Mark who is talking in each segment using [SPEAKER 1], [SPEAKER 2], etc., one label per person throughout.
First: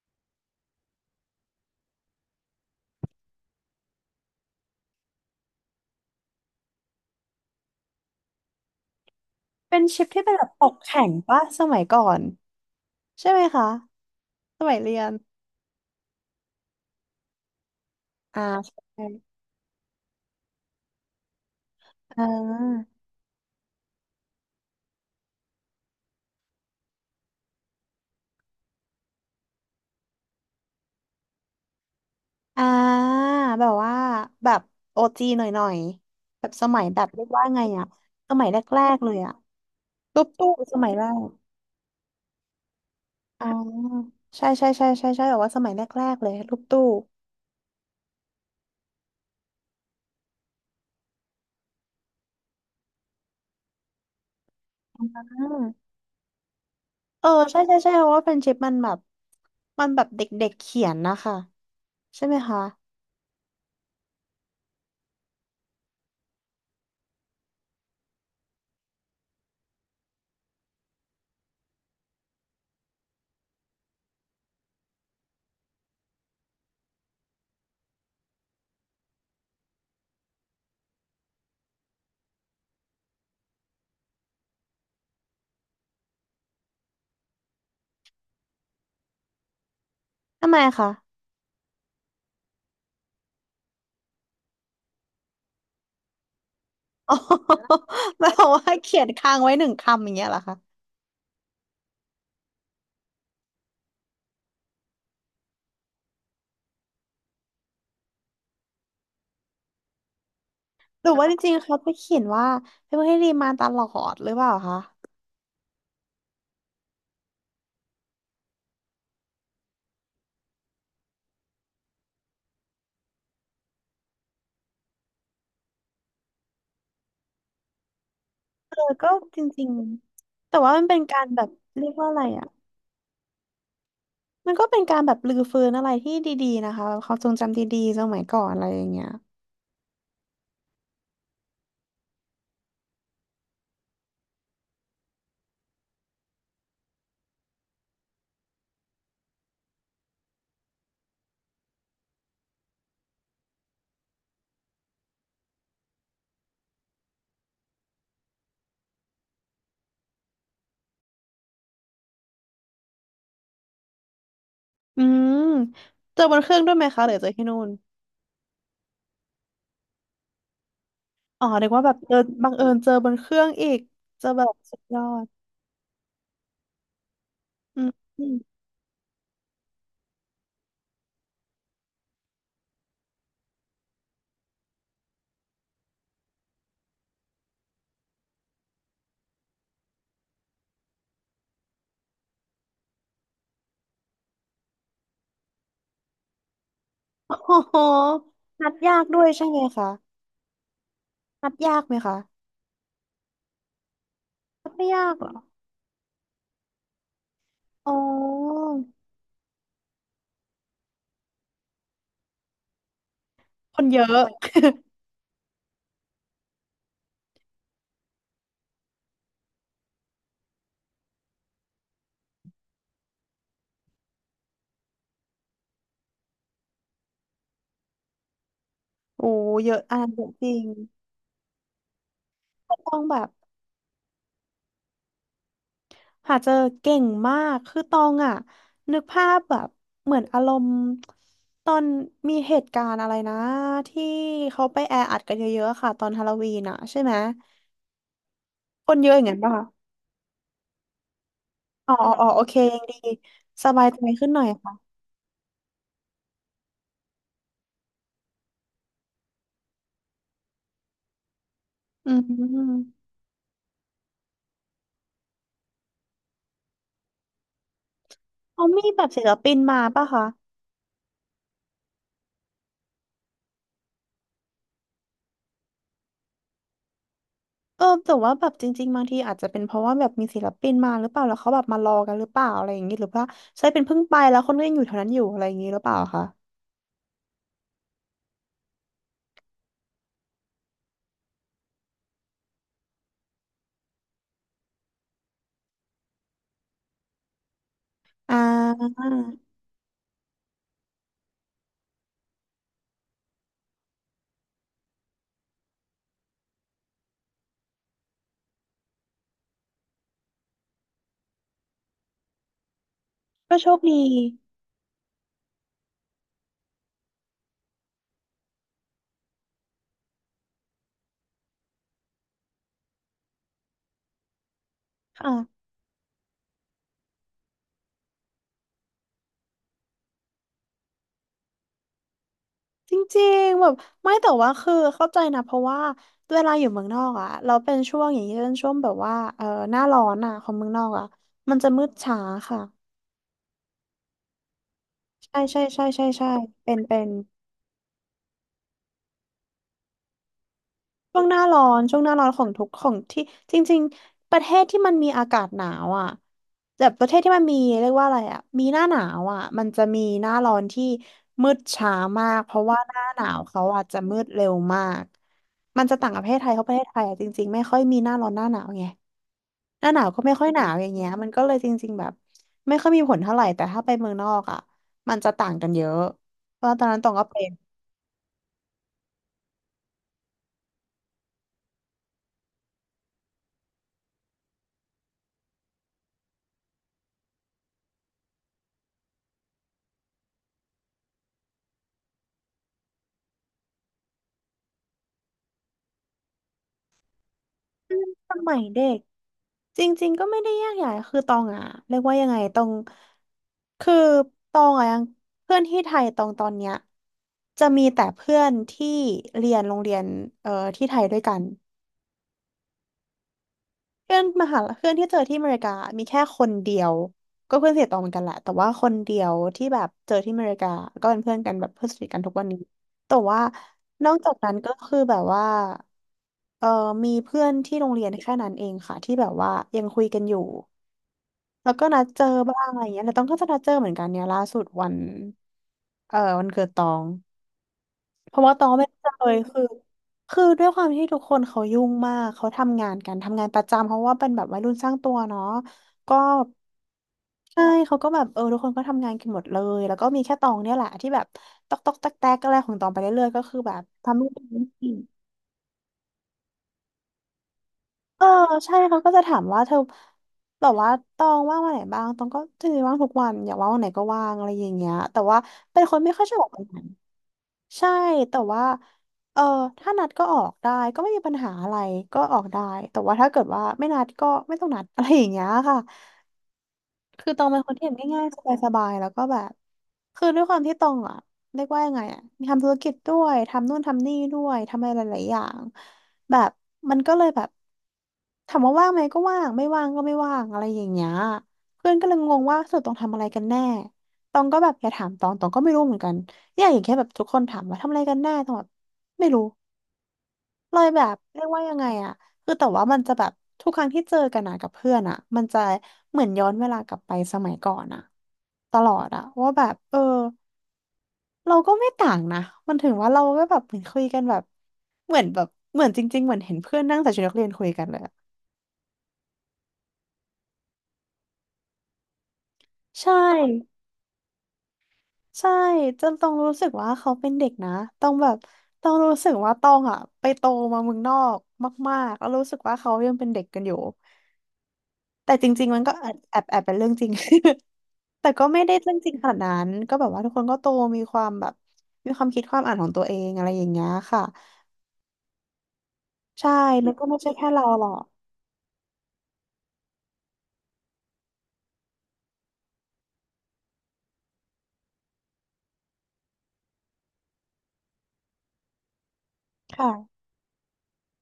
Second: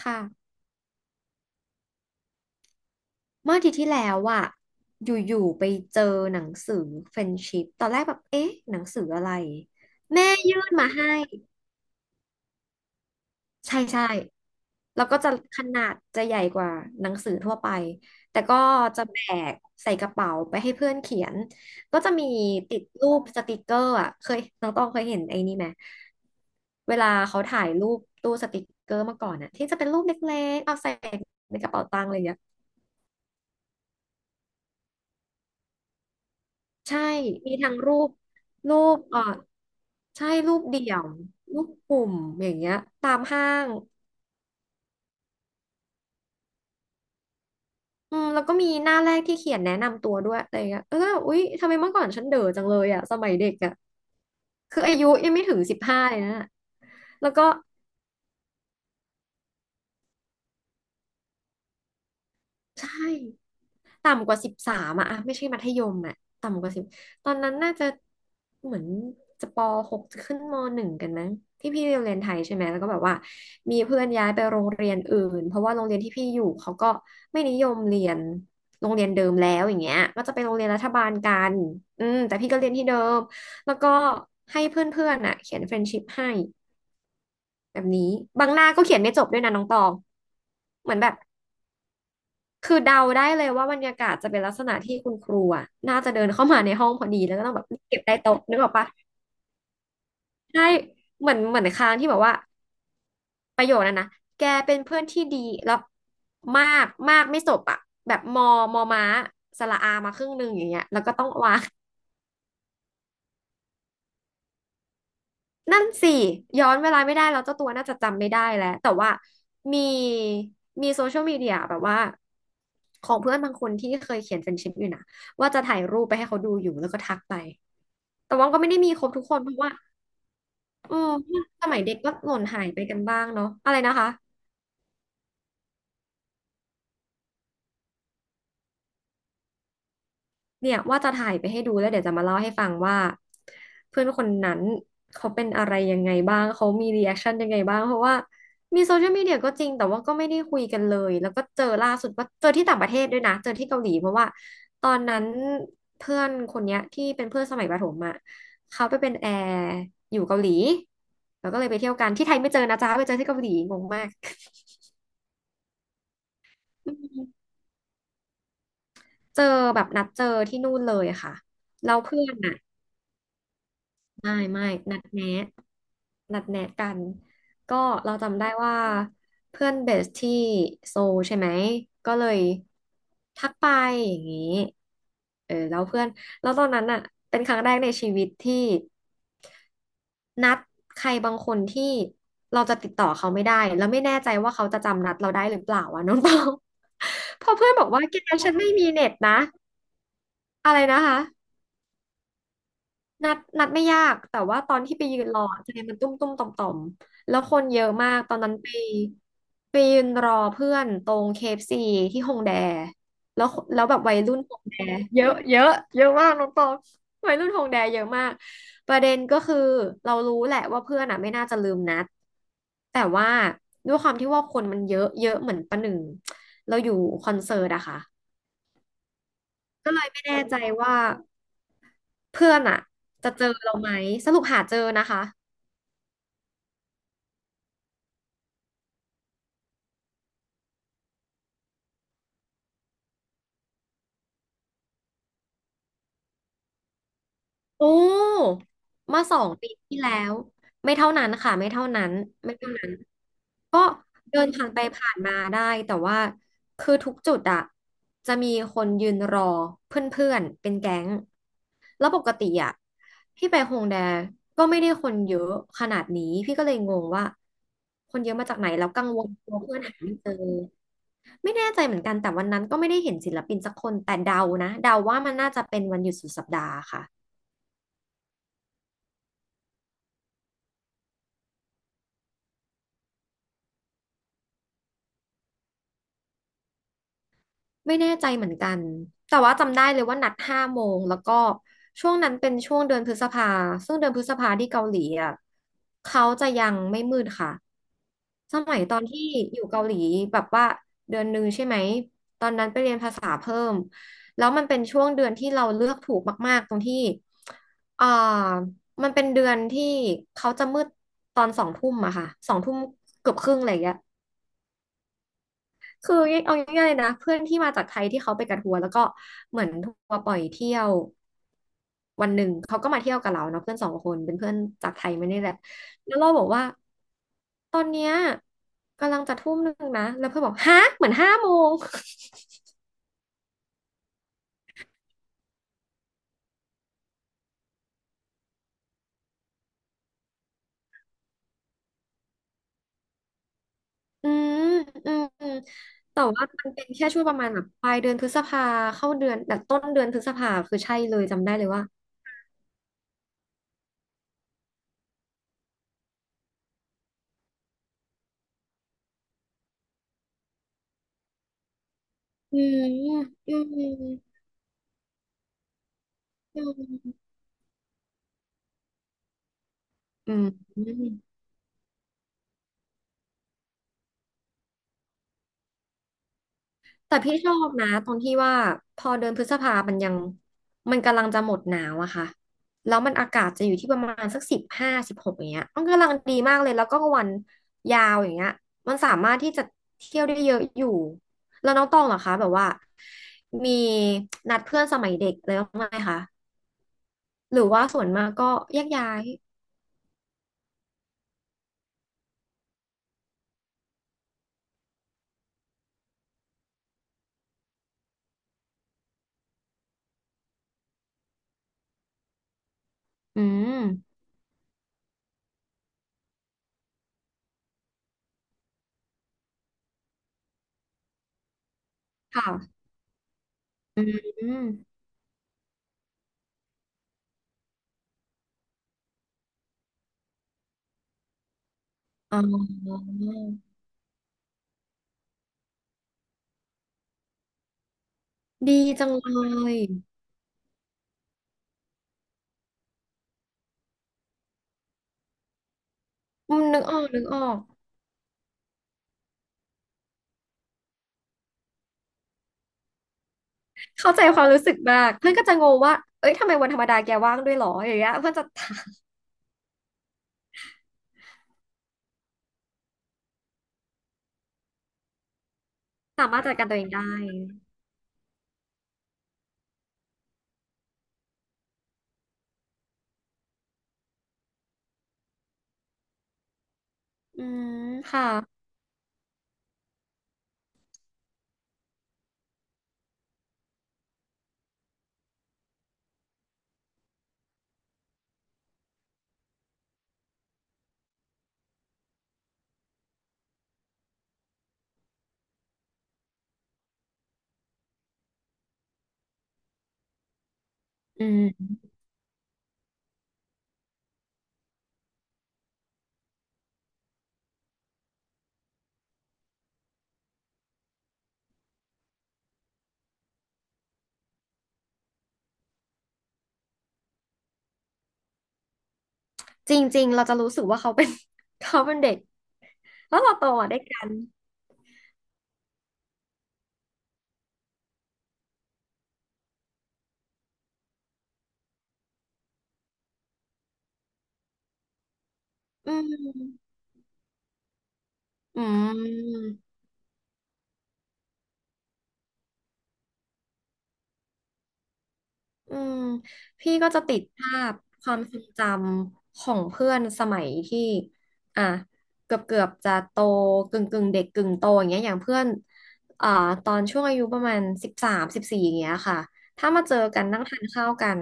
[SPEAKER 1] ค่ะเมื่ออาทิตย์ที่แล้วอ่ะอยู่ๆไปเจอหนังสือเฟรนด์ชิพตอนแรกแบบเอ๊ะหนังสืออะไร
[SPEAKER 2] เป็นชิปที่
[SPEAKER 1] แม่
[SPEAKER 2] เป็นแบบ
[SPEAKER 1] ยื่
[SPEAKER 2] ป
[SPEAKER 1] น
[SPEAKER 2] ก
[SPEAKER 1] มา
[SPEAKER 2] แข็
[SPEAKER 1] ให้
[SPEAKER 2] งปะสมัยก่อนใช่ไหมคะ
[SPEAKER 1] ใช่ใช่
[SPEAKER 2] สมัยเรีย
[SPEAKER 1] แล้ว
[SPEAKER 2] น
[SPEAKER 1] ก็จะขนาดจะใหญ่กว่าหนังสือทั่วไปแต่
[SPEAKER 2] อ่า
[SPEAKER 1] ก็จะแบ
[SPEAKER 2] ใช่
[SPEAKER 1] กใส่กระเป๋าไปให้เพื่อนเขียนก็จะ
[SPEAKER 2] อ่
[SPEAKER 1] มีติด
[SPEAKER 2] า
[SPEAKER 1] รูปสติกเกอร์อ่ะเคยน้องต้องเคยเห็นไอ้นี่ไหมเวลาเขาถ่ายรูปตู้สติกเกอร์เมื่อก่อนอ่ะที่จะเป็นรูปเล็กๆเอาใส่ในกระเป๋าตังค์อะไรอย่างเงี้ย
[SPEAKER 2] อ่าแบบว่าแบบโอจีหน่อยๆแบบสมัยแบ
[SPEAKER 1] ใช่
[SPEAKER 2] บเรียกว่า
[SPEAKER 1] มี
[SPEAKER 2] ไง
[SPEAKER 1] ทั้ง
[SPEAKER 2] อะ
[SPEAKER 1] รูป
[SPEAKER 2] สมัยแร
[SPEAKER 1] รู
[SPEAKER 2] ก
[SPEAKER 1] ป
[SPEAKER 2] ๆเลยอะรู
[SPEAKER 1] ใช่
[SPEAKER 2] ปตู้
[SPEAKER 1] รูป
[SPEAKER 2] ส
[SPEAKER 1] เดี่
[SPEAKER 2] มัย
[SPEAKER 1] ย
[SPEAKER 2] แร
[SPEAKER 1] ว
[SPEAKER 2] ก
[SPEAKER 1] รูปกลุ่ม อย่างเงี้ย ตามห้า
[SPEAKER 2] อ่า
[SPEAKER 1] ง
[SPEAKER 2] ใช่ใช่ใช่ใช่ใช่แบบว่าสมัยแรกๆเลยรูปตู้
[SPEAKER 1] อืมแล้วก็มีหน้าแรกที่เขียนแนะนำตัวด้วยอะไรเงี้ยอุ๊ยทำไมเมื่อก่อนฉันเด๋อจังเลยอ่ะสมัยเด็กอ่ะคืออายุ
[SPEAKER 2] อ่
[SPEAKER 1] ยังไม่ถึงสิบ
[SPEAKER 2] า
[SPEAKER 1] ห้าเลยนะ
[SPEAKER 2] เอ
[SPEAKER 1] แล้
[SPEAKER 2] อ
[SPEAKER 1] วก็
[SPEAKER 2] ใช่ใช่ใช่เพราะว่าเป็นชิปมันแบบเด็กๆเขียนนะคะใช่ไหมคะ
[SPEAKER 1] ใช่ ต่ำกว่า13อะ ไม่ใช่มัธยมอะต่ำกว่า10ตอนนั้นน่าจะเหมือนจะปหกจะขึ้นมหนึ่งกันนะที่พี่เรียนไทยใช่ไหมแล้วก็แบบว่ามีเพื่อนย้ายไปโรงเรียนอื่นเพราะว่าโรงเรียนที่พี่อยู่เขาก็ไม่นิยมเรียนโรงเรียนเดิมแล้วอย่างเงี้ยก็จะไปโรงเรียนรัฐบาลกันอืมแต่พี่ก็เรียนที่เดิมแล้วก็ให้เพื่อนๆอ่ะเขียนเฟรนด์ชิพให้แบบนี้บางหน้าก็เขียนไม่จบด้วยนะน้องตอง
[SPEAKER 2] ทำไมคะ
[SPEAKER 1] เหมือนแบบ คือเดาได้เลยว่าบรรยากาศจะเป็นลักษณะที่คุณครูอ่ะน่าจะเดินเข้ามาในห้องพอ
[SPEAKER 2] อ๋อ
[SPEAKER 1] ดีแล้วก็ต้องแบบเก็บใต้
[SPEAKER 2] แบบ
[SPEAKER 1] โต๊ะนึกออ
[SPEAKER 2] ว่า
[SPEAKER 1] กปะ
[SPEAKER 2] เขียนค้างไว้หนึ่งคำอย่างเงี้ยเหรอคะ
[SPEAKER 1] ใช่เหมือนค้างที่แบบว่าประโยคนั้นนะแกเป็นเพื่อนที่ดีแล้วมากมากไม่จบอ่ะแบบมอมอม้าสระอามาครึ่งหนึ่งอย่างเงี้ยแล้ว
[SPEAKER 2] หรื
[SPEAKER 1] ก็
[SPEAKER 2] อ
[SPEAKER 1] ต้อ
[SPEAKER 2] ว่า
[SPEAKER 1] ง
[SPEAKER 2] จริ
[SPEAKER 1] วา
[SPEAKER 2] ง
[SPEAKER 1] ง
[SPEAKER 2] ๆเขาไปเขียนว่าเป็นผู้ให้ดีมาตลอดหรือเปล่าคะ
[SPEAKER 1] นั่นสิย้อนเวลาไม่ได้แล้วเจ้าตัวน่าจะจำไม่ได้แล้วแต่ว่ามีมีโซเชียลมีเดียแบบว่าของเพื่อนบางคนที่เคยเขียนเฟรนด์ชิพอยู่นะว่าจะถ่ายรูปไปให้เขาดูอยู่แล้วก็ทักไปแต่ว่าก็ไม่
[SPEAKER 2] เอ
[SPEAKER 1] ได้
[SPEAKER 2] อ
[SPEAKER 1] มีคร
[SPEAKER 2] ก็
[SPEAKER 1] บทุกค
[SPEAKER 2] จ
[SPEAKER 1] นเพราะ
[SPEAKER 2] ริง
[SPEAKER 1] ว่า
[SPEAKER 2] ๆแต่ว่ามัน
[SPEAKER 1] เอ
[SPEAKER 2] เป็
[SPEAKER 1] อ
[SPEAKER 2] นการแบบ
[SPEAKER 1] สมัย
[SPEAKER 2] เรียก
[SPEAKER 1] เด็ก
[SPEAKER 2] ว่า
[SPEAKER 1] ก็
[SPEAKER 2] อะไร
[SPEAKER 1] หล่น
[SPEAKER 2] อ่ะ
[SPEAKER 1] หายไปกันบ้างเนาะอะไรนะคะ
[SPEAKER 2] มันก็เป็นการแบบรื้อฟื้นอะไรที่ดีๆนะคะแบบความทรงจำดีๆสมัยก่อนอะไรอย่างเงี้ย
[SPEAKER 1] เนี่ยว่าจะถ่ายไปให้ดูแล้วเดี๋ยวจะมาเล่าให้ฟังว่าเพื่อนคนนั้นเขาเป็นอะไรยังไงบ้างเขามีรีแอคชั่นยังไงบ้างเพราะว่ามีโซเชียลมีเดียก็จริงแต่ว่าก็ไม่ได้คุยกันเลยแล้วก็เจอล่าสุดว่าเจอที่ต่างประเทศด้วยนะเจอที่เกาหลีเพราะว่าตอนนั้นเพื่อนคนเนี้ยที่เป็นเพื่อนสมัยประถมอ่ะเขาไปเป็นแอร์อยู่เกาหลีแล้วก็เลยไปเที่ยวกันที่ไทยไม่เจอนะจ๊ะไปเจอที่เกาหลีงงมาก
[SPEAKER 2] อืมเจอบนเครื่องด้วยไหม
[SPEAKER 1] อื
[SPEAKER 2] คะหรือเจอ
[SPEAKER 1] ม
[SPEAKER 2] ที่นู่น
[SPEAKER 1] เจอแบบนัดเจอที่นู่นเลยอะค่ะ
[SPEAKER 2] อ๋อเรียกว่าแบ
[SPEAKER 1] เรา
[SPEAKER 2] บเจอ
[SPEAKER 1] เพื่อน
[SPEAKER 2] บั
[SPEAKER 1] อ่ะ
[SPEAKER 2] งเอิญเจอบนเครื่องอีกเจอ
[SPEAKER 1] ไม่
[SPEAKER 2] แบบ
[SPEAKER 1] ไม่
[SPEAKER 2] สุดย
[SPEAKER 1] นั
[SPEAKER 2] อ
[SPEAKER 1] ด
[SPEAKER 2] ด
[SPEAKER 1] แนะนัดแนะกันก็
[SPEAKER 2] อืม
[SPEAKER 1] เรา
[SPEAKER 2] อืม
[SPEAKER 1] จำ ได้ว่าเพื่อนเบสที่โซลใช่ไหมก็เลยทักไปอย่างนี้เออแล้วเพื่อนแล้วตอนนั้นอ่ะเป็นครั้งแรกในชีวิตที่นัดใครบางคนที่เราจะติดต่อเขาไม่ได้แล้วไม่แน่ใจว่าเขาจะจำนัดเราได้หรือเปล่าอ่ะน้องตอง พอ
[SPEAKER 2] โอ้
[SPEAKER 1] เพื่อน
[SPEAKER 2] โห
[SPEAKER 1] บอกว่าแกฉันไม่
[SPEAKER 2] นัด
[SPEAKER 1] มี
[SPEAKER 2] ยาก
[SPEAKER 1] เน็ต
[SPEAKER 2] ด้วย
[SPEAKER 1] นะ
[SPEAKER 2] ใช่ไหมคะ
[SPEAKER 1] อะไรนะคะ
[SPEAKER 2] นัดยากไหมคะ
[SPEAKER 1] นัดไม่ยากแต่ว่า
[SPEAKER 2] นั
[SPEAKER 1] ต
[SPEAKER 2] ด
[SPEAKER 1] อน
[SPEAKER 2] ไม่
[SPEAKER 1] ที่ไป
[SPEAKER 2] ยาก
[SPEAKER 1] ยื
[SPEAKER 2] เหร
[SPEAKER 1] น
[SPEAKER 2] อ
[SPEAKER 1] รออะใจมันตุ้มตุ้มต่อมต่อมแล้วคนเยอะ
[SPEAKER 2] อ๋อ
[SPEAKER 1] มากตอนนั้นไปยืนรอเพื่อนตรง KCที่ฮงแดแล้ว
[SPEAKER 2] ค
[SPEAKER 1] แล้ว
[SPEAKER 2] น
[SPEAKER 1] แบ
[SPEAKER 2] เย
[SPEAKER 1] บวั
[SPEAKER 2] อะ
[SPEAKER 1] ยรุ่นฮง แดเยอะเยอะเยอะมากน้องตองวัยรุ่นฮงแดเยอะมากประเด็นก็คือเรารู้แหละว่าเพื่อนอ่ะไม่น่าจะลืมนัดแต่ว่าด้วยความที่ว่าคนมันเยอะเยอะเหมือนประหนึ่งเราอยู่คอนเสิร์ตอะค่ะ
[SPEAKER 2] โอ้เยอะ
[SPEAKER 1] ก็
[SPEAKER 2] อั
[SPEAKER 1] เลย
[SPEAKER 2] นเย
[SPEAKER 1] ไม่
[SPEAKER 2] อะ
[SPEAKER 1] แน่
[SPEAKER 2] จริ
[SPEAKER 1] ใจ
[SPEAKER 2] ง
[SPEAKER 1] ว่า เพื่อน
[SPEAKER 2] ก็
[SPEAKER 1] อะ
[SPEAKER 2] ตองแบบ
[SPEAKER 1] จะเจอเราไหมสรุปหาเจอนะคะ
[SPEAKER 2] หาเจอเก่งมาก คือตองอ่ะนึกภาพแบบเหมือนอารมณ์ตอนมีเหตุการณ์อะไรนะที่เขาไปแออัดกันเยอะๆค่ะตอนฮาโลวีนอ่ะใช่ไหม
[SPEAKER 1] โอ้
[SPEAKER 2] คนเยอะอ
[SPEAKER 1] เมื่อ
[SPEAKER 2] ย่าง
[SPEAKER 1] ส
[SPEAKER 2] นั้น
[SPEAKER 1] อง
[SPEAKER 2] ป่ะ
[SPEAKER 1] ปีที่แล้วไม่เท่านั้นค่ะไม่เท่า
[SPEAKER 2] อ๋อ
[SPEAKER 1] นั้
[SPEAKER 2] อ๋อ
[SPEAKER 1] น
[SPEAKER 2] อ๋อโอเค
[SPEAKER 1] ไม่เท่า
[SPEAKER 2] ยัง
[SPEAKER 1] นั้น
[SPEAKER 2] ดีส
[SPEAKER 1] ก็
[SPEAKER 2] บายใจขึ้นห
[SPEAKER 1] เดิ
[SPEAKER 2] น่อย
[SPEAKER 1] นผ่านไป
[SPEAKER 2] ค่ะ
[SPEAKER 1] ผ่านมาได้แต่ว่าคือทุกจุดอะจะมีคนยืนรอเพื่อนๆเป็นแก๊งแล้ว
[SPEAKER 2] อื
[SPEAKER 1] ปกติอะ
[SPEAKER 2] ม
[SPEAKER 1] พี่ไปฮงแดก็ไม่ได้คนเยอะขนาดนี้พี่ก็เลยงงว่าคนเยอะมาจาก
[SPEAKER 2] เขา
[SPEAKER 1] ไหน
[SPEAKER 2] มี
[SPEAKER 1] แล้ว
[SPEAKER 2] แบ
[SPEAKER 1] กั
[SPEAKER 2] บ
[SPEAKER 1] งว
[SPEAKER 2] ศิ
[SPEAKER 1] ล
[SPEAKER 2] ล
[SPEAKER 1] ก
[SPEAKER 2] ปิ
[SPEAKER 1] ลั
[SPEAKER 2] น
[SPEAKER 1] วเพื่
[SPEAKER 2] มา
[SPEAKER 1] อนหา
[SPEAKER 2] ป่ะ
[SPEAKER 1] ไม่
[SPEAKER 2] คะ
[SPEAKER 1] เจอ ไม่แน่ใจเหมือนกันแต่วันนั้นก็ไม่ได้เห็นศิลปินสักคนแต่เดานะเดาว่ามันน่าจะเป็นวันหยุดสุดสัปดาห์ค่ะ
[SPEAKER 2] เออแต่ว่าแบบจริงๆบางทีอาจจะเป็นเพราะว่าแบบมีศิลปินมาหรือเปล่าแล้วเขาแบบมารอกันหรือเปล่าอะไรอย่างงี้หรือว่าใช่เป็นเพิ่งไปแล้วคนก็ยังอยู่แถวนั้นอยู่อะไรอย่างงี้หรือเปล่าคะ
[SPEAKER 1] ไม่แน่ใจเหมือนกัน แต่ว่าจำได้เลยว่านัดห้าโมงแล้วก็ช่วงนั้นเป็นช่วงเดือนพฤษภาซึ่งเดือนพฤษภาที่เกาหลีอ่ะเขาจะยังไม่มืดค่ะ
[SPEAKER 2] อ่
[SPEAKER 1] สมัยตอ
[SPEAKER 2] า
[SPEAKER 1] นที่อยู่เกาหลีแบบว่าเดือนหนึ่งใช่ไหมตอนนั้นไปเรียนภาษาเพิ่ม แล้วมันเป็นช่วงเดือนที่เราเลือกถูกมากๆตรงที่เอ่อมันเป็นเดือนที่เขาจะมืดตอนสองทุ่มอะค่ะสองทุ่มเกือบค
[SPEAKER 2] ก็
[SPEAKER 1] รึ่งอะ
[SPEAKER 2] โช
[SPEAKER 1] ไรอ
[SPEAKER 2] ค
[SPEAKER 1] ย่าง
[SPEAKER 2] ดี
[SPEAKER 1] เงี้ย คือเอาง่ายๆเลยนะเพื่อนที่มาจากไทยที่เขาไปกับทัวร์แล้วก็เหมือนทัวร์ปล่อยเที่ยววันหนึ่งเขาก็มาเที่ยวกับเราเนาะเพื่อนสองคนเป็นเพื่อนจากไทยมานี่แหละ
[SPEAKER 2] ค่ะ
[SPEAKER 1] แล้วเราบอกว่าตอนเนี้ยกำลังจะ1 ทุ่มนะแล้วเพื่อนบอกฮะเหมือนห้าโมง
[SPEAKER 2] จริงๆแบบไม่แต่ว่าคือเข้าใจนะเพราะว่าเวลาอยู่เมืองนอกอ่ะเราเป็นช่วงอย่างนี้เป็นช่วงแบบว่าเออหน้าร้อนอ่ะของเมืองนอกอ่ะมันจะมืดช้าค่ะ
[SPEAKER 1] อืมอืม
[SPEAKER 2] ใช่
[SPEAKER 1] อืม
[SPEAKER 2] ใช่ใช่ใช่
[SPEAKER 1] แต่
[SPEAKER 2] ใช่
[SPEAKER 1] ว่ามั
[SPEAKER 2] เป็
[SPEAKER 1] น
[SPEAKER 2] น
[SPEAKER 1] เป็น
[SPEAKER 2] เป็
[SPEAKER 1] แค่
[SPEAKER 2] น
[SPEAKER 1] ช่วงประมาณแบบปลายเดือนพฤษภาเข้าเดือนแบบต้นเดือนพฤษภาคือใช่เล
[SPEAKER 2] ช่ว
[SPEAKER 1] ย
[SPEAKER 2] งหน้า
[SPEAKER 1] จำได้
[SPEAKER 2] ร้อ
[SPEAKER 1] เลย
[SPEAKER 2] น
[SPEAKER 1] ว่า
[SPEAKER 2] ช่วงหน้าร้อนของทุกของที่จริงๆประเทศที่มันมีอากาศหนาวอ่ะแบบประเทศที่มันมีเรียกว่าอะไรอ่ะมีหน้าหนาวอ่ะมันจะมีหน้าร้อนที่มืดช้ามากเพ
[SPEAKER 1] อื
[SPEAKER 2] ราะว่าหน้า
[SPEAKER 1] ม
[SPEAKER 2] หนาว
[SPEAKER 1] อื
[SPEAKER 2] เขาอาจจะมื
[SPEAKER 1] ม
[SPEAKER 2] ดเร็วมากมันจะต่างกับประเทศไทยเพ
[SPEAKER 1] อื
[SPEAKER 2] ราะประเทศไทยอ่ะ
[SPEAKER 1] ม
[SPEAKER 2] จริงๆไม่ค่อยมีหน้าร้อนหน้าหนาวไงหน้าหนาวก็
[SPEAKER 1] อื
[SPEAKER 2] ไม่ค่
[SPEAKER 1] ม
[SPEAKER 2] อยหนาวอย่างเงี้ยมันก็เลยจริงๆแบบไม่ค่อยมีผลเท่าไหร่แต่ถ้าไปเมืองนอกอ่ะมันจะต่างกันเยอะเพราะตอนนั้นตอ
[SPEAKER 1] แต่
[SPEAKER 2] งก็
[SPEAKER 1] พี่
[SPEAKER 2] เป็
[SPEAKER 1] ช
[SPEAKER 2] น
[SPEAKER 1] อบนะตรงที่ว่าพอเดือนพฤษภามันยังมันกำลังจะหมดหนาวอะค่ะแล้วมันอากาศจะอยู่ที่ประมาณสัก15-16อย่างเงี้ยมันกำลังดีมากเลยแล้วก็วันยาวอย่างเงี้ยมันสามารถที่จะเที่ยวได้เยอะอยู่แล้วน้องตองเหรอคะแบบว่ามีนัดเพื่อนสมัยเด็กเลยบ้างไหมคะหรือว่า
[SPEAKER 2] อื
[SPEAKER 1] ส่ว
[SPEAKER 2] ม
[SPEAKER 1] นมาก
[SPEAKER 2] ส
[SPEAKER 1] ก็
[SPEAKER 2] มัย
[SPEAKER 1] แย
[SPEAKER 2] เด็
[SPEAKER 1] ก
[SPEAKER 2] ก
[SPEAKER 1] ย้าย
[SPEAKER 2] จริงๆก็ไม่ได้ยากใหญ่คือตองอ่ะเรียกว่ายังไงตองคือตองอ่ะยังเพื่อนที่ไทยตองตอนเนี้ยจะมีแต่เพื่อนที่เรียนโรงเรียนเอ่อที่ไทยด้วยกัน
[SPEAKER 1] อืม
[SPEAKER 2] เพื่อนมหาลัยเพื่อนที่เจอที่อเมริกามีแค่คนเดียวก็เพื่อนสนิทตองเหมือนกันแหละแต่ว่าคนเดียวที่แบบเจอที่อเมริกาก็เป็นเพื่อนกันแบบเพื่อนสนิทกันทุกวันนี้
[SPEAKER 1] ค่ะ
[SPEAKER 2] แต่ว่า
[SPEAKER 1] อื
[SPEAKER 2] นอกจากนั้นก็
[SPEAKER 1] ม
[SPEAKER 2] คือแบบว่าเออมีเพื่อนที่โรงเรียนแค่นั้นเองค่ะที่แบบว่ายังคุยกันอยู่แล้วก็นัดเจอ
[SPEAKER 1] อ๋
[SPEAKER 2] บ้างอะไรเงี้
[SPEAKER 1] อ
[SPEAKER 2] ยแต่ต้องก็จะนัดเจอเหมือนกันเนี่ยล่าสุดวันเออวันเกิดตอง เพราะว่าตอง
[SPEAKER 1] ดี
[SPEAKER 2] ไม่
[SPEAKER 1] จั
[SPEAKER 2] ได้
[SPEAKER 1] งเล
[SPEAKER 2] เลยคือ
[SPEAKER 1] ย
[SPEAKER 2] คือด้วยความที่ทุกคนเขายุ่งมากเขาทำงานกันทำงานประจำเพราะว่าเป็นแบบวัยรุ่นสร้างตัวเนาะก็
[SPEAKER 1] อืมนึกออกนึกออก
[SPEAKER 2] ใช่เขาก็แบบเออทุกคนก็ทำงานกันหมดเลยแล้วก็มีแค่ตองเนี่ยแหละที่แบบตอกตอกแตกแตกอะไรของตองไปเรื่อยๆก็คือแบบ
[SPEAKER 1] เข้า
[SPEAKER 2] ทำ
[SPEAKER 1] ใจ
[SPEAKER 2] ไม่
[SPEAKER 1] ค
[SPEAKER 2] เป็
[SPEAKER 1] วา
[SPEAKER 2] น
[SPEAKER 1] มรู้สึกมากเพื่อนก็จะงงว่า เอ้ยทำไมวันธรรมดาแกว่างด้วยหรออย่างเงี้ย
[SPEAKER 2] เออ
[SPEAKER 1] เพื่อนจะ
[SPEAKER 2] ใช่เขาก็จะถามว่าเธอแบบว่าตองว่างวันไหนบ้างตองก็จริงๆว่างทุกวันอยากว่างวันไหนก็ว่างอะไรอย่างเงี้ยแต่ว่าเป็นคนไม่ค่อย
[SPEAKER 1] สา
[SPEAKER 2] ชอ
[SPEAKER 1] มา
[SPEAKER 2] บ
[SPEAKER 1] รถ
[SPEAKER 2] ออก
[SPEAKER 1] จัด
[SPEAKER 2] ไป
[SPEAKER 1] การ
[SPEAKER 2] ไห
[SPEAKER 1] ตั
[SPEAKER 2] น
[SPEAKER 1] วเองได้
[SPEAKER 2] ใช่แต่ว่าเออถ้านัดก็ออกได้ก็ไม่มีปัญหาอะไรก็ออกได้แต่ว่าถ้าเกิดว่าไม่นัดก็ไม่ต้องนัดอะไรอย่างเงี้ยค่ะ คือต
[SPEAKER 1] อื
[SPEAKER 2] องเป็นค
[SPEAKER 1] ม
[SPEAKER 2] นที่แบบ
[SPEAKER 1] ค่ะ
[SPEAKER 2] ง่ายๆสบายๆแล้วก็แบบคือด้วยความที่ตองอ่ะเรียกว่ายังไงอ่ะมีทำธุรกิจด้วยทำนู่นทำนี่ด้วยทำอะไรหลายๆอย่างแบบมันก็เลยแบบถามว่าว่างไหมก็ว่างไม่ว่างก็ไม่ว่างอะไรอย่างเงี้ยเพื่อนก็เลยงงว่าสรุดตองทำอะไรกันแน่ตองก็แบบอย่าถามตองตองก็ไม่รู้เหมือนกันเนี่ยอย่างแค่แบบทุกคนถามว่าทำอะไรกันแน่ตองแบบไม่รู้ เลยแบบ
[SPEAKER 1] อื
[SPEAKER 2] เรี
[SPEAKER 1] ม
[SPEAKER 2] ยกว่ายังไงอะคือแต่ว่ามันจะแบบทุกครั้งที่เจอกันนะกับเพื่อนอะมันจะเหมือนย้อนเวลากลับไปสมัยก่อนอะตลอดอะว่าแบบเราก็ไม่ต่างนะมันถึงว่าเราก็แบบเหมือนคุยกันแบบเหมือนแบบเหมือนจริงๆเหมือนเห็นเพื่อนนั่งใส่ชุดนักเรียนคุยกันเลยอะ
[SPEAKER 1] จริงๆเราจะรู้สึกว่าเขาเป็น เขาเป็นเด็ก
[SPEAKER 2] ใช่
[SPEAKER 1] แล้วเราโตอ่ะด้วยกัน
[SPEAKER 2] ใช่จนต้องรู้สึกว่าเขาเป็นเด็กนะต้องแบบต้องรู้สึกว่าต้องอะไปโตมาเมืองนอกมากๆแล้วรู้สึกว่าเขายังเป็นเด็กกันอยู่แต่จริงๆมัน
[SPEAKER 1] อื
[SPEAKER 2] ก็แอบแอบแอบเป็
[SPEAKER 1] ม
[SPEAKER 2] นเรื่องจริง แต่ก็ไม่
[SPEAKER 1] อื
[SPEAKER 2] ได้เรื่องจริงขนาดนั้
[SPEAKER 1] ม
[SPEAKER 2] นก็แบบว่าทุกคนก็โตมีความแบบมีความคิดความอ่านของตัวเองอะไรอย่างเงี้ยค่ะ
[SPEAKER 1] อืม
[SPEAKER 2] ใช่
[SPEAKER 1] พี่ก็
[SPEAKER 2] แล้ว
[SPEAKER 1] จะ
[SPEAKER 2] ก็
[SPEAKER 1] ติ
[SPEAKER 2] ไม่
[SPEAKER 1] ด
[SPEAKER 2] ใช่แค่
[SPEAKER 1] ภา
[SPEAKER 2] เรา
[SPEAKER 1] พ
[SPEAKER 2] หรอ
[SPEAKER 1] ความ
[SPEAKER 2] ก
[SPEAKER 1] ทรงจำของเพื่อนสมัยที่อ่ะเกือบเกือบจะโตกึ่งกึ่งเด็กกึ่งโตอย่างเงี้ยอย่างเพื่อนอ่าตอนช่วงอายุประมาณ13-14อย่างเงี้ยค่ะถ้ามา
[SPEAKER 2] ค่ะ
[SPEAKER 1] เจอกันนั่งทานข้าวกัน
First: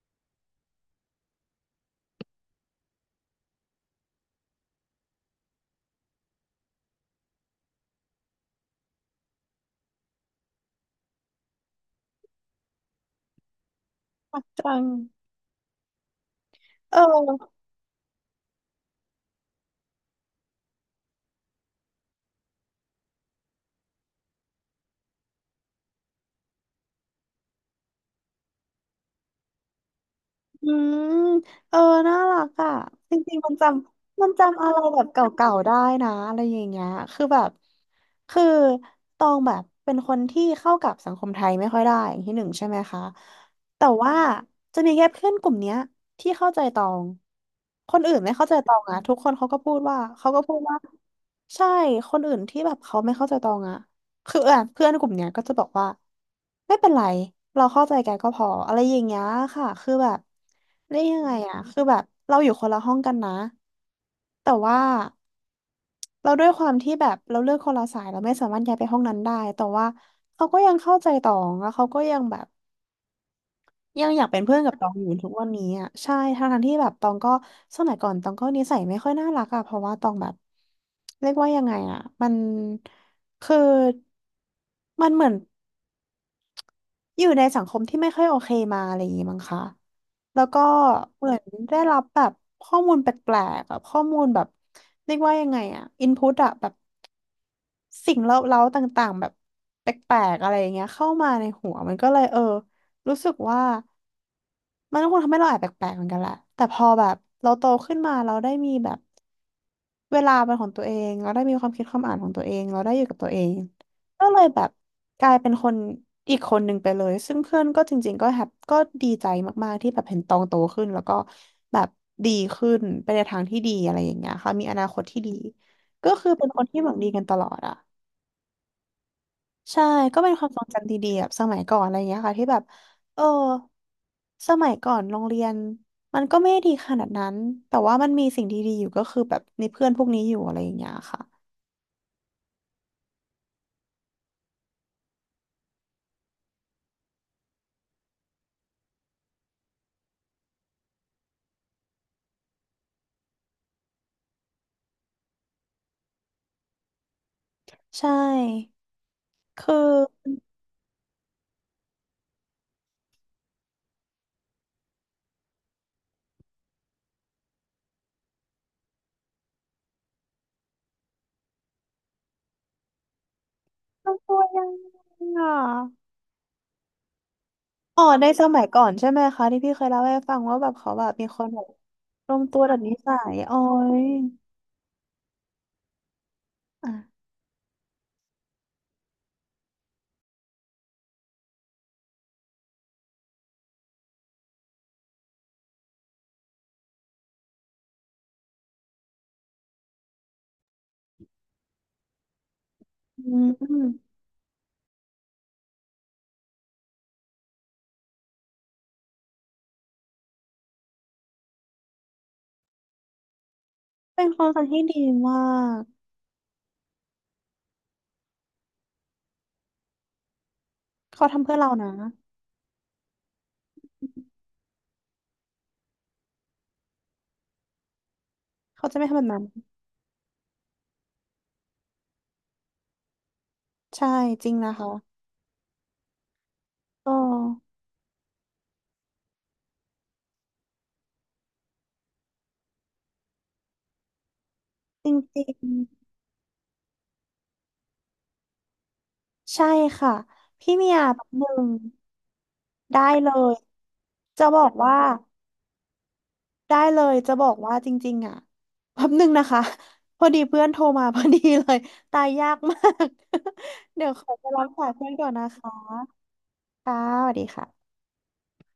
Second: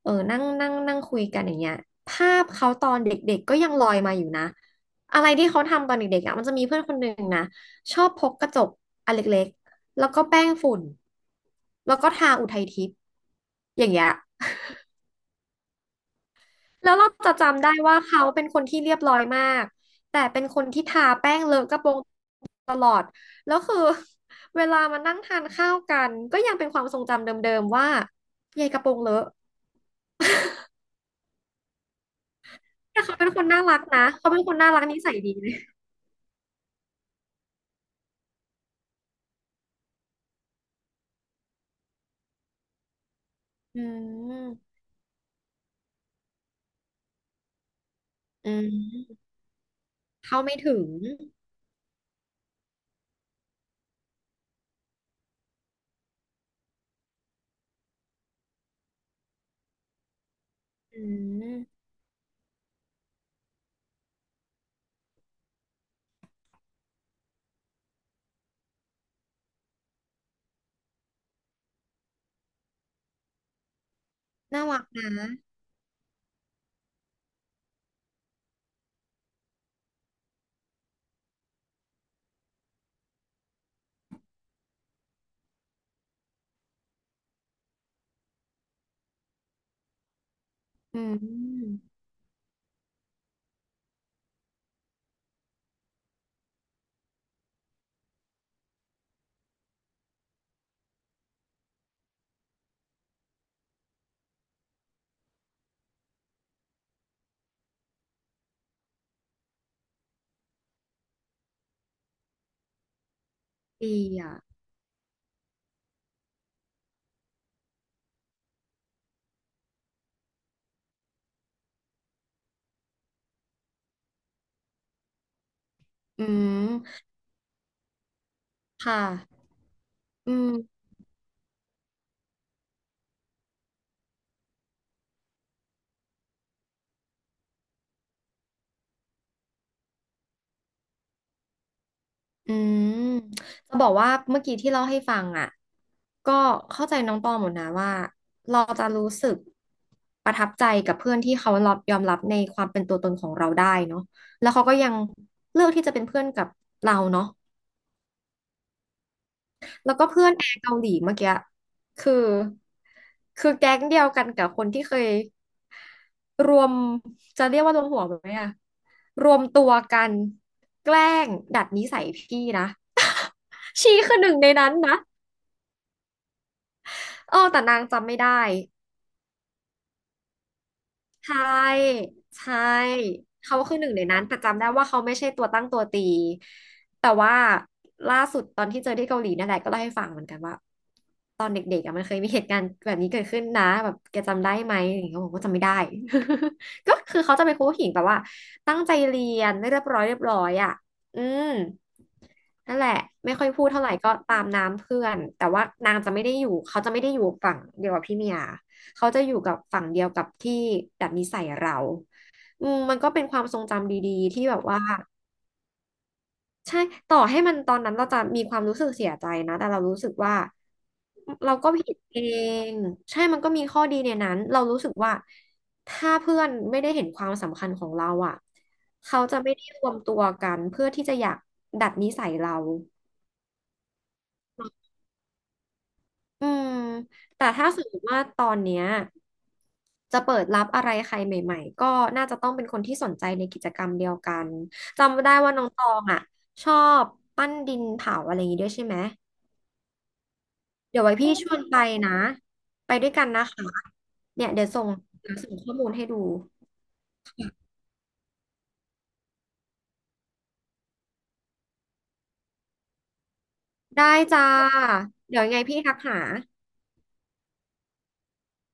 [SPEAKER 1] เออนั่งนั่งนั่งคุยกันอย่างเงี้ยภาพเขาตอนเด็กๆก็ยังลอยมาอยู่นะอะไรที่เขาทำตอนเด็กๆอ่ะมันจะมีเพื่อนคนหนึ่งนะชอบพกกระจกอันเล็ก แล้วก็แป้งฝุ่น แล้วก็ทาอุทัยทิพย์อย่างเงี้ย
[SPEAKER 2] มักจัง
[SPEAKER 1] แล้ว
[SPEAKER 2] เอ
[SPEAKER 1] เราจะ
[SPEAKER 2] อ
[SPEAKER 1] จำได้ว่าเขาเป็นคนที่เรียบร้อยมาก แต่เป็นคนที่ทาแป้งเลอะกระโปรงตลอดแล้วคือ เวลามานั่งทานข้าวกันก็ยังเป็นความทรงจำเดิมๆว่ายายกระโปรงเลอะ
[SPEAKER 2] อืมเออน่ารักอ่ะ
[SPEAKER 1] แต่
[SPEAKER 2] จ
[SPEAKER 1] เขาเป็น
[SPEAKER 2] ริง
[SPEAKER 1] คน
[SPEAKER 2] ๆมัน
[SPEAKER 1] น่า
[SPEAKER 2] จ
[SPEAKER 1] รักนะ
[SPEAKER 2] ำมั
[SPEAKER 1] เขา
[SPEAKER 2] น
[SPEAKER 1] เป็นคน
[SPEAKER 2] จำอะ
[SPEAKER 1] น่า
[SPEAKER 2] ไร
[SPEAKER 1] รักนิ
[SPEAKER 2] แบบ
[SPEAKER 1] สัย
[SPEAKER 2] เก
[SPEAKER 1] ดีเล
[SPEAKER 2] ่า
[SPEAKER 1] ย
[SPEAKER 2] ๆได้นะอะไรอย่างเงี้ยคือแบบคือตองแบบเป็นคนที่เข้ากับสังคมไทยไม่ค่อยได้อย่างที่หนึ่งใช่ไหมคะ
[SPEAKER 1] อื
[SPEAKER 2] แต่ว่า
[SPEAKER 1] ม
[SPEAKER 2] จะมีแค่เพื่อนกลุ่มเนี้ยที่เข้าใจตองคนอื่นไม่เข้า
[SPEAKER 1] อื
[SPEAKER 2] ใจตองอะทุก
[SPEAKER 1] ม
[SPEAKER 2] คนเขาก็พูดว่าเขา
[SPEAKER 1] เข้า
[SPEAKER 2] ก็พู
[SPEAKER 1] ไม่
[SPEAKER 2] ดว่า
[SPEAKER 1] ถึง
[SPEAKER 2] ใช่คนอื่นที่แบบเขาไม่เข้าใจตองอะ คืออ่ะเพื่อนกลุ่มเนี้ยก็จะบอกว่าไม่เป็นไรเราเข้าใจกันก็พออะไรอย่างเงี้ยค่ะคือแบบได้
[SPEAKER 1] อื
[SPEAKER 2] ยังไงมอ่ะคื
[SPEAKER 1] ม
[SPEAKER 2] อแบบเราอยู่คนละห้องกันนะแต่ว่าเราด้วยความที่แบบเราเลือกคนละสายเราไม่สามารถย้ายไปห้องนั้นได้แต่ว่าเขาก็ยังเข้าใจต่อแล้วเขาก็ยังแบบ ยังอยากเป็นเพื่อน
[SPEAKER 1] น่า
[SPEAKER 2] กับ
[SPEAKER 1] รั
[SPEAKER 2] ต
[SPEAKER 1] ก
[SPEAKER 2] องอยู่
[SPEAKER 1] นะ
[SPEAKER 2] ทุกวันนี้อ่ะใช่ทั้งทที่แบบตองก็สมัยก่อนตองก็นิสัยไม่ค่อยน่ารักอ่ะเพราะว่าตองแบบเรียกว่ายังไงอ่ะมันคือมันเหมือนอยู่ในสังคมที่ไม่ค่อยโอเคมาอะไรอย่างงี้มั้งคะแล้วก็
[SPEAKER 1] อื
[SPEAKER 2] เหมือนได้
[SPEAKER 1] ม
[SPEAKER 2] รับแบบข้อมูลแปลกๆอะข้อมูลแบบเรียกว่ายังไงอ่ะอินพุตอะแบบสิ่งเล้าๆต่างๆแบบแปลกๆอะไรอย่างเงี้ยเข้ามาในหัวมันก็เลยรู้สึกว่า มันก็คงทำให้เราแอบแปลกๆเหมือนกันแหละแต่พอแบบเราโตขึ้นมาเราได้มีแบบเวลาเป็นของตัวเองเราได้มีความคิดความอ่านของตัวเองเราได้อยู่กับตัวเอง
[SPEAKER 1] ดี
[SPEAKER 2] ก็
[SPEAKER 1] อ่ะ
[SPEAKER 2] เลยแบบกลายเป็นคนอีกคนหนึ่งไปเลยซึ่งเพื่อนก็จริงๆก็แฮปก็ดีใจมากๆที่แบบเห็นตองโตขึ้นแล้วก็แบบดีขึ้นไปในทางที่ดีอะไรอย่างเงี้ยค่ะมีอนาคตที่ดีก็
[SPEAKER 1] อื
[SPEAKER 2] คือเป็นคนที่หวัง
[SPEAKER 1] ม
[SPEAKER 2] ดีกันตลอดอะ
[SPEAKER 1] ค่ะ
[SPEAKER 2] ใช่ก็เป็
[SPEAKER 1] อื
[SPEAKER 2] นความทรง
[SPEAKER 1] ม
[SPEAKER 2] จำดีๆแบบสมัยก่อนอะไรอย่างเงี้ยค่ะที่แบบเออสมัยก่อนโรงเรียนมันก็ไม่ได้ดีขนาดนั้นแต่ว่ามันมีสิ่งดีๆอยู่ก็คือแบบในเพื่อนพวกนี้อยู่อะไรอย่างเงี้ยค่ะ
[SPEAKER 1] อืมจะบอกว่าเมื่อกี้ที่เล่าให้ฟังอ่ะก็เข้าใจน้องตองหมดนะว่าเราจะรู้สึกประทับใจกับเพื่อนที่เขารับยอมรับในความเป็นตัวตนของเราได้เนาะแล้วเขาก็ยังเลือกที่จะเป็นเพื่อนกับเราเนาะ
[SPEAKER 2] ใช่คื
[SPEAKER 1] แล้ว
[SPEAKER 2] อ
[SPEAKER 1] ก็เพื่อนแอร์เกาหลีเมื่อกี้คือคือแก๊งเดียวกันกับคนที่เคยรวมจะเรียกว่ารวมหัวไหมอะรวมตัวกันแกล้งดัดนิสัยพี่นะชี
[SPEAKER 2] มั
[SPEAKER 1] คื
[SPEAKER 2] น
[SPEAKER 1] อหนึ่
[SPEAKER 2] ตั
[SPEAKER 1] ง
[SPEAKER 2] วย
[SPEAKER 1] ใน
[SPEAKER 2] ยัง
[SPEAKER 1] นั้น
[SPEAKER 2] ไง
[SPEAKER 1] นะ
[SPEAKER 2] อ่ะ
[SPEAKER 1] เออแต่นาง
[SPEAKER 2] อ๋อ
[SPEAKER 1] จำไม่
[SPEAKER 2] ใน
[SPEAKER 1] ได้
[SPEAKER 2] สมัยก่อนใช่ไหมคะที่พี่เคยเล่าให้ฟังว่าแบบเขาแบบมี
[SPEAKER 1] ใช
[SPEAKER 2] คนแบบ
[SPEAKER 1] ่
[SPEAKER 2] รวม
[SPEAKER 1] ใช่
[SPEAKER 2] ตัวแบบนิสัยอ๋
[SPEAKER 1] เขา
[SPEAKER 2] อ
[SPEAKER 1] คือหนึ่งใน
[SPEAKER 2] ย
[SPEAKER 1] นั้นแต่จำได้ว่าเขาไม่ใช่ตัวตั้งตัวตี
[SPEAKER 2] อ่ะ
[SPEAKER 1] แต่ว่าล่าสุดตอนที่เจอที่เกาหลีนั่นแหละก็เล่าให้ฟังเหมือนกันว่าตอนเด็กๆอะมันเคยมีเหตุการณ์แบบนี้เกิดขึ้นนะแบบแกจำได้ไหมอย่างเงี้ยผมก็จำไม่ได้ ก็คือเขาจะเป็นครูผู้หญิงแบบว่าตั้งใจเรียนเรียบร้อยเรียบร้อยอ่ะอืมนั่นแหละไม่
[SPEAKER 2] อื
[SPEAKER 1] ค่อยพูดเท่าไหร่ก็
[SPEAKER 2] ม
[SPEAKER 1] ตามน้ำเพื่อนแต่ว่านางจะไม่ได้อยู่เขาจะไม่ได้อยู่ฝั่งเดียวกับพี่เมีย เขาจะอยู่กับฝั่งเดียวกับที่ดัดนิสัยเราอืมมันก็เป็นความทรงจำดี
[SPEAKER 2] เป็น
[SPEAKER 1] ๆ
[SPEAKER 2] ควา
[SPEAKER 1] ที่
[SPEAKER 2] ม
[SPEAKER 1] แบ
[SPEAKER 2] สัม
[SPEAKER 1] บ
[SPEAKER 2] พัน
[SPEAKER 1] ว่า
[SPEAKER 2] ธ์ที่ดีมาก
[SPEAKER 1] ใช่ต่อให้มันตอนนั้นเราจะมีความรู้สึกเสียใจนะแต่เรารู้สึกว่า
[SPEAKER 2] เขาทำเพื่
[SPEAKER 1] เรา
[SPEAKER 2] อเรา
[SPEAKER 1] ก็
[SPEAKER 2] นะ
[SPEAKER 1] ผิดเองใช่มันก็มีข้อดีในนั้นเรารู้สึกว่าถ้าเพื่อนไม่ได้เห็นความสำคัญของเราอ่ะ
[SPEAKER 2] เขาจะไม่ทำแบ
[SPEAKER 1] เขา
[SPEAKER 2] บนั้
[SPEAKER 1] จะ
[SPEAKER 2] น
[SPEAKER 1] ไม่ได้รวมตัวกันเพื่อที่จะอยากดัดนิสัยเรา
[SPEAKER 2] ใช่จริงนะคะ
[SPEAKER 1] อืม
[SPEAKER 2] อ๋
[SPEAKER 1] แต่
[SPEAKER 2] อ
[SPEAKER 1] ถ้าสมมติว่าตอนเนี้ยจะเปิดรับอะไรใครใหม่ๆก็น่าจะต้องเป็นคนที่สนใจในกิจกรรมเดียวกัน
[SPEAKER 2] จริ
[SPEAKER 1] จำได้ว่าน้อง
[SPEAKER 2] ง
[SPEAKER 1] ตองอ่ะชอบปั้นดินเผาอะไรอย่างงี้ด้วยใช่ไหม
[SPEAKER 2] ๆใช่ค่ะพี่เมีย
[SPEAKER 1] เดี๋ยวไว้
[SPEAKER 2] แป๊บ
[SPEAKER 1] พี่
[SPEAKER 2] ห
[SPEAKER 1] ช
[SPEAKER 2] นึ่
[SPEAKER 1] วน
[SPEAKER 2] ง
[SPEAKER 1] ไปนะไป
[SPEAKER 2] ได้
[SPEAKER 1] ด้วยกั
[SPEAKER 2] เล
[SPEAKER 1] นนะ
[SPEAKER 2] ย
[SPEAKER 1] คะ
[SPEAKER 2] จะ
[SPEAKER 1] เนี่ย
[SPEAKER 2] บอ
[SPEAKER 1] เดี๋ย
[SPEAKER 2] ก
[SPEAKER 1] วส่ง
[SPEAKER 2] ว่า
[SPEAKER 1] เดี๋ยวส่งข้อมูลให้ดู
[SPEAKER 2] ได้เลยจะบอกว่าจริงๆอ่ะแป๊บหนึ่งนะคะพอดีเพื่อนโทรมาพอดีเลยตายยากมาก เดี๋ย
[SPEAKER 1] ได้
[SPEAKER 2] วขอไป
[SPEAKER 1] จ้า
[SPEAKER 2] รับสายเพื่อนก่อน
[SPEAKER 1] เดี๋
[SPEAKER 2] นะ
[SPEAKER 1] ยวยังไง
[SPEAKER 2] คะ
[SPEAKER 1] พี่ทักหา
[SPEAKER 2] ค่ะสวัสดีค่ะ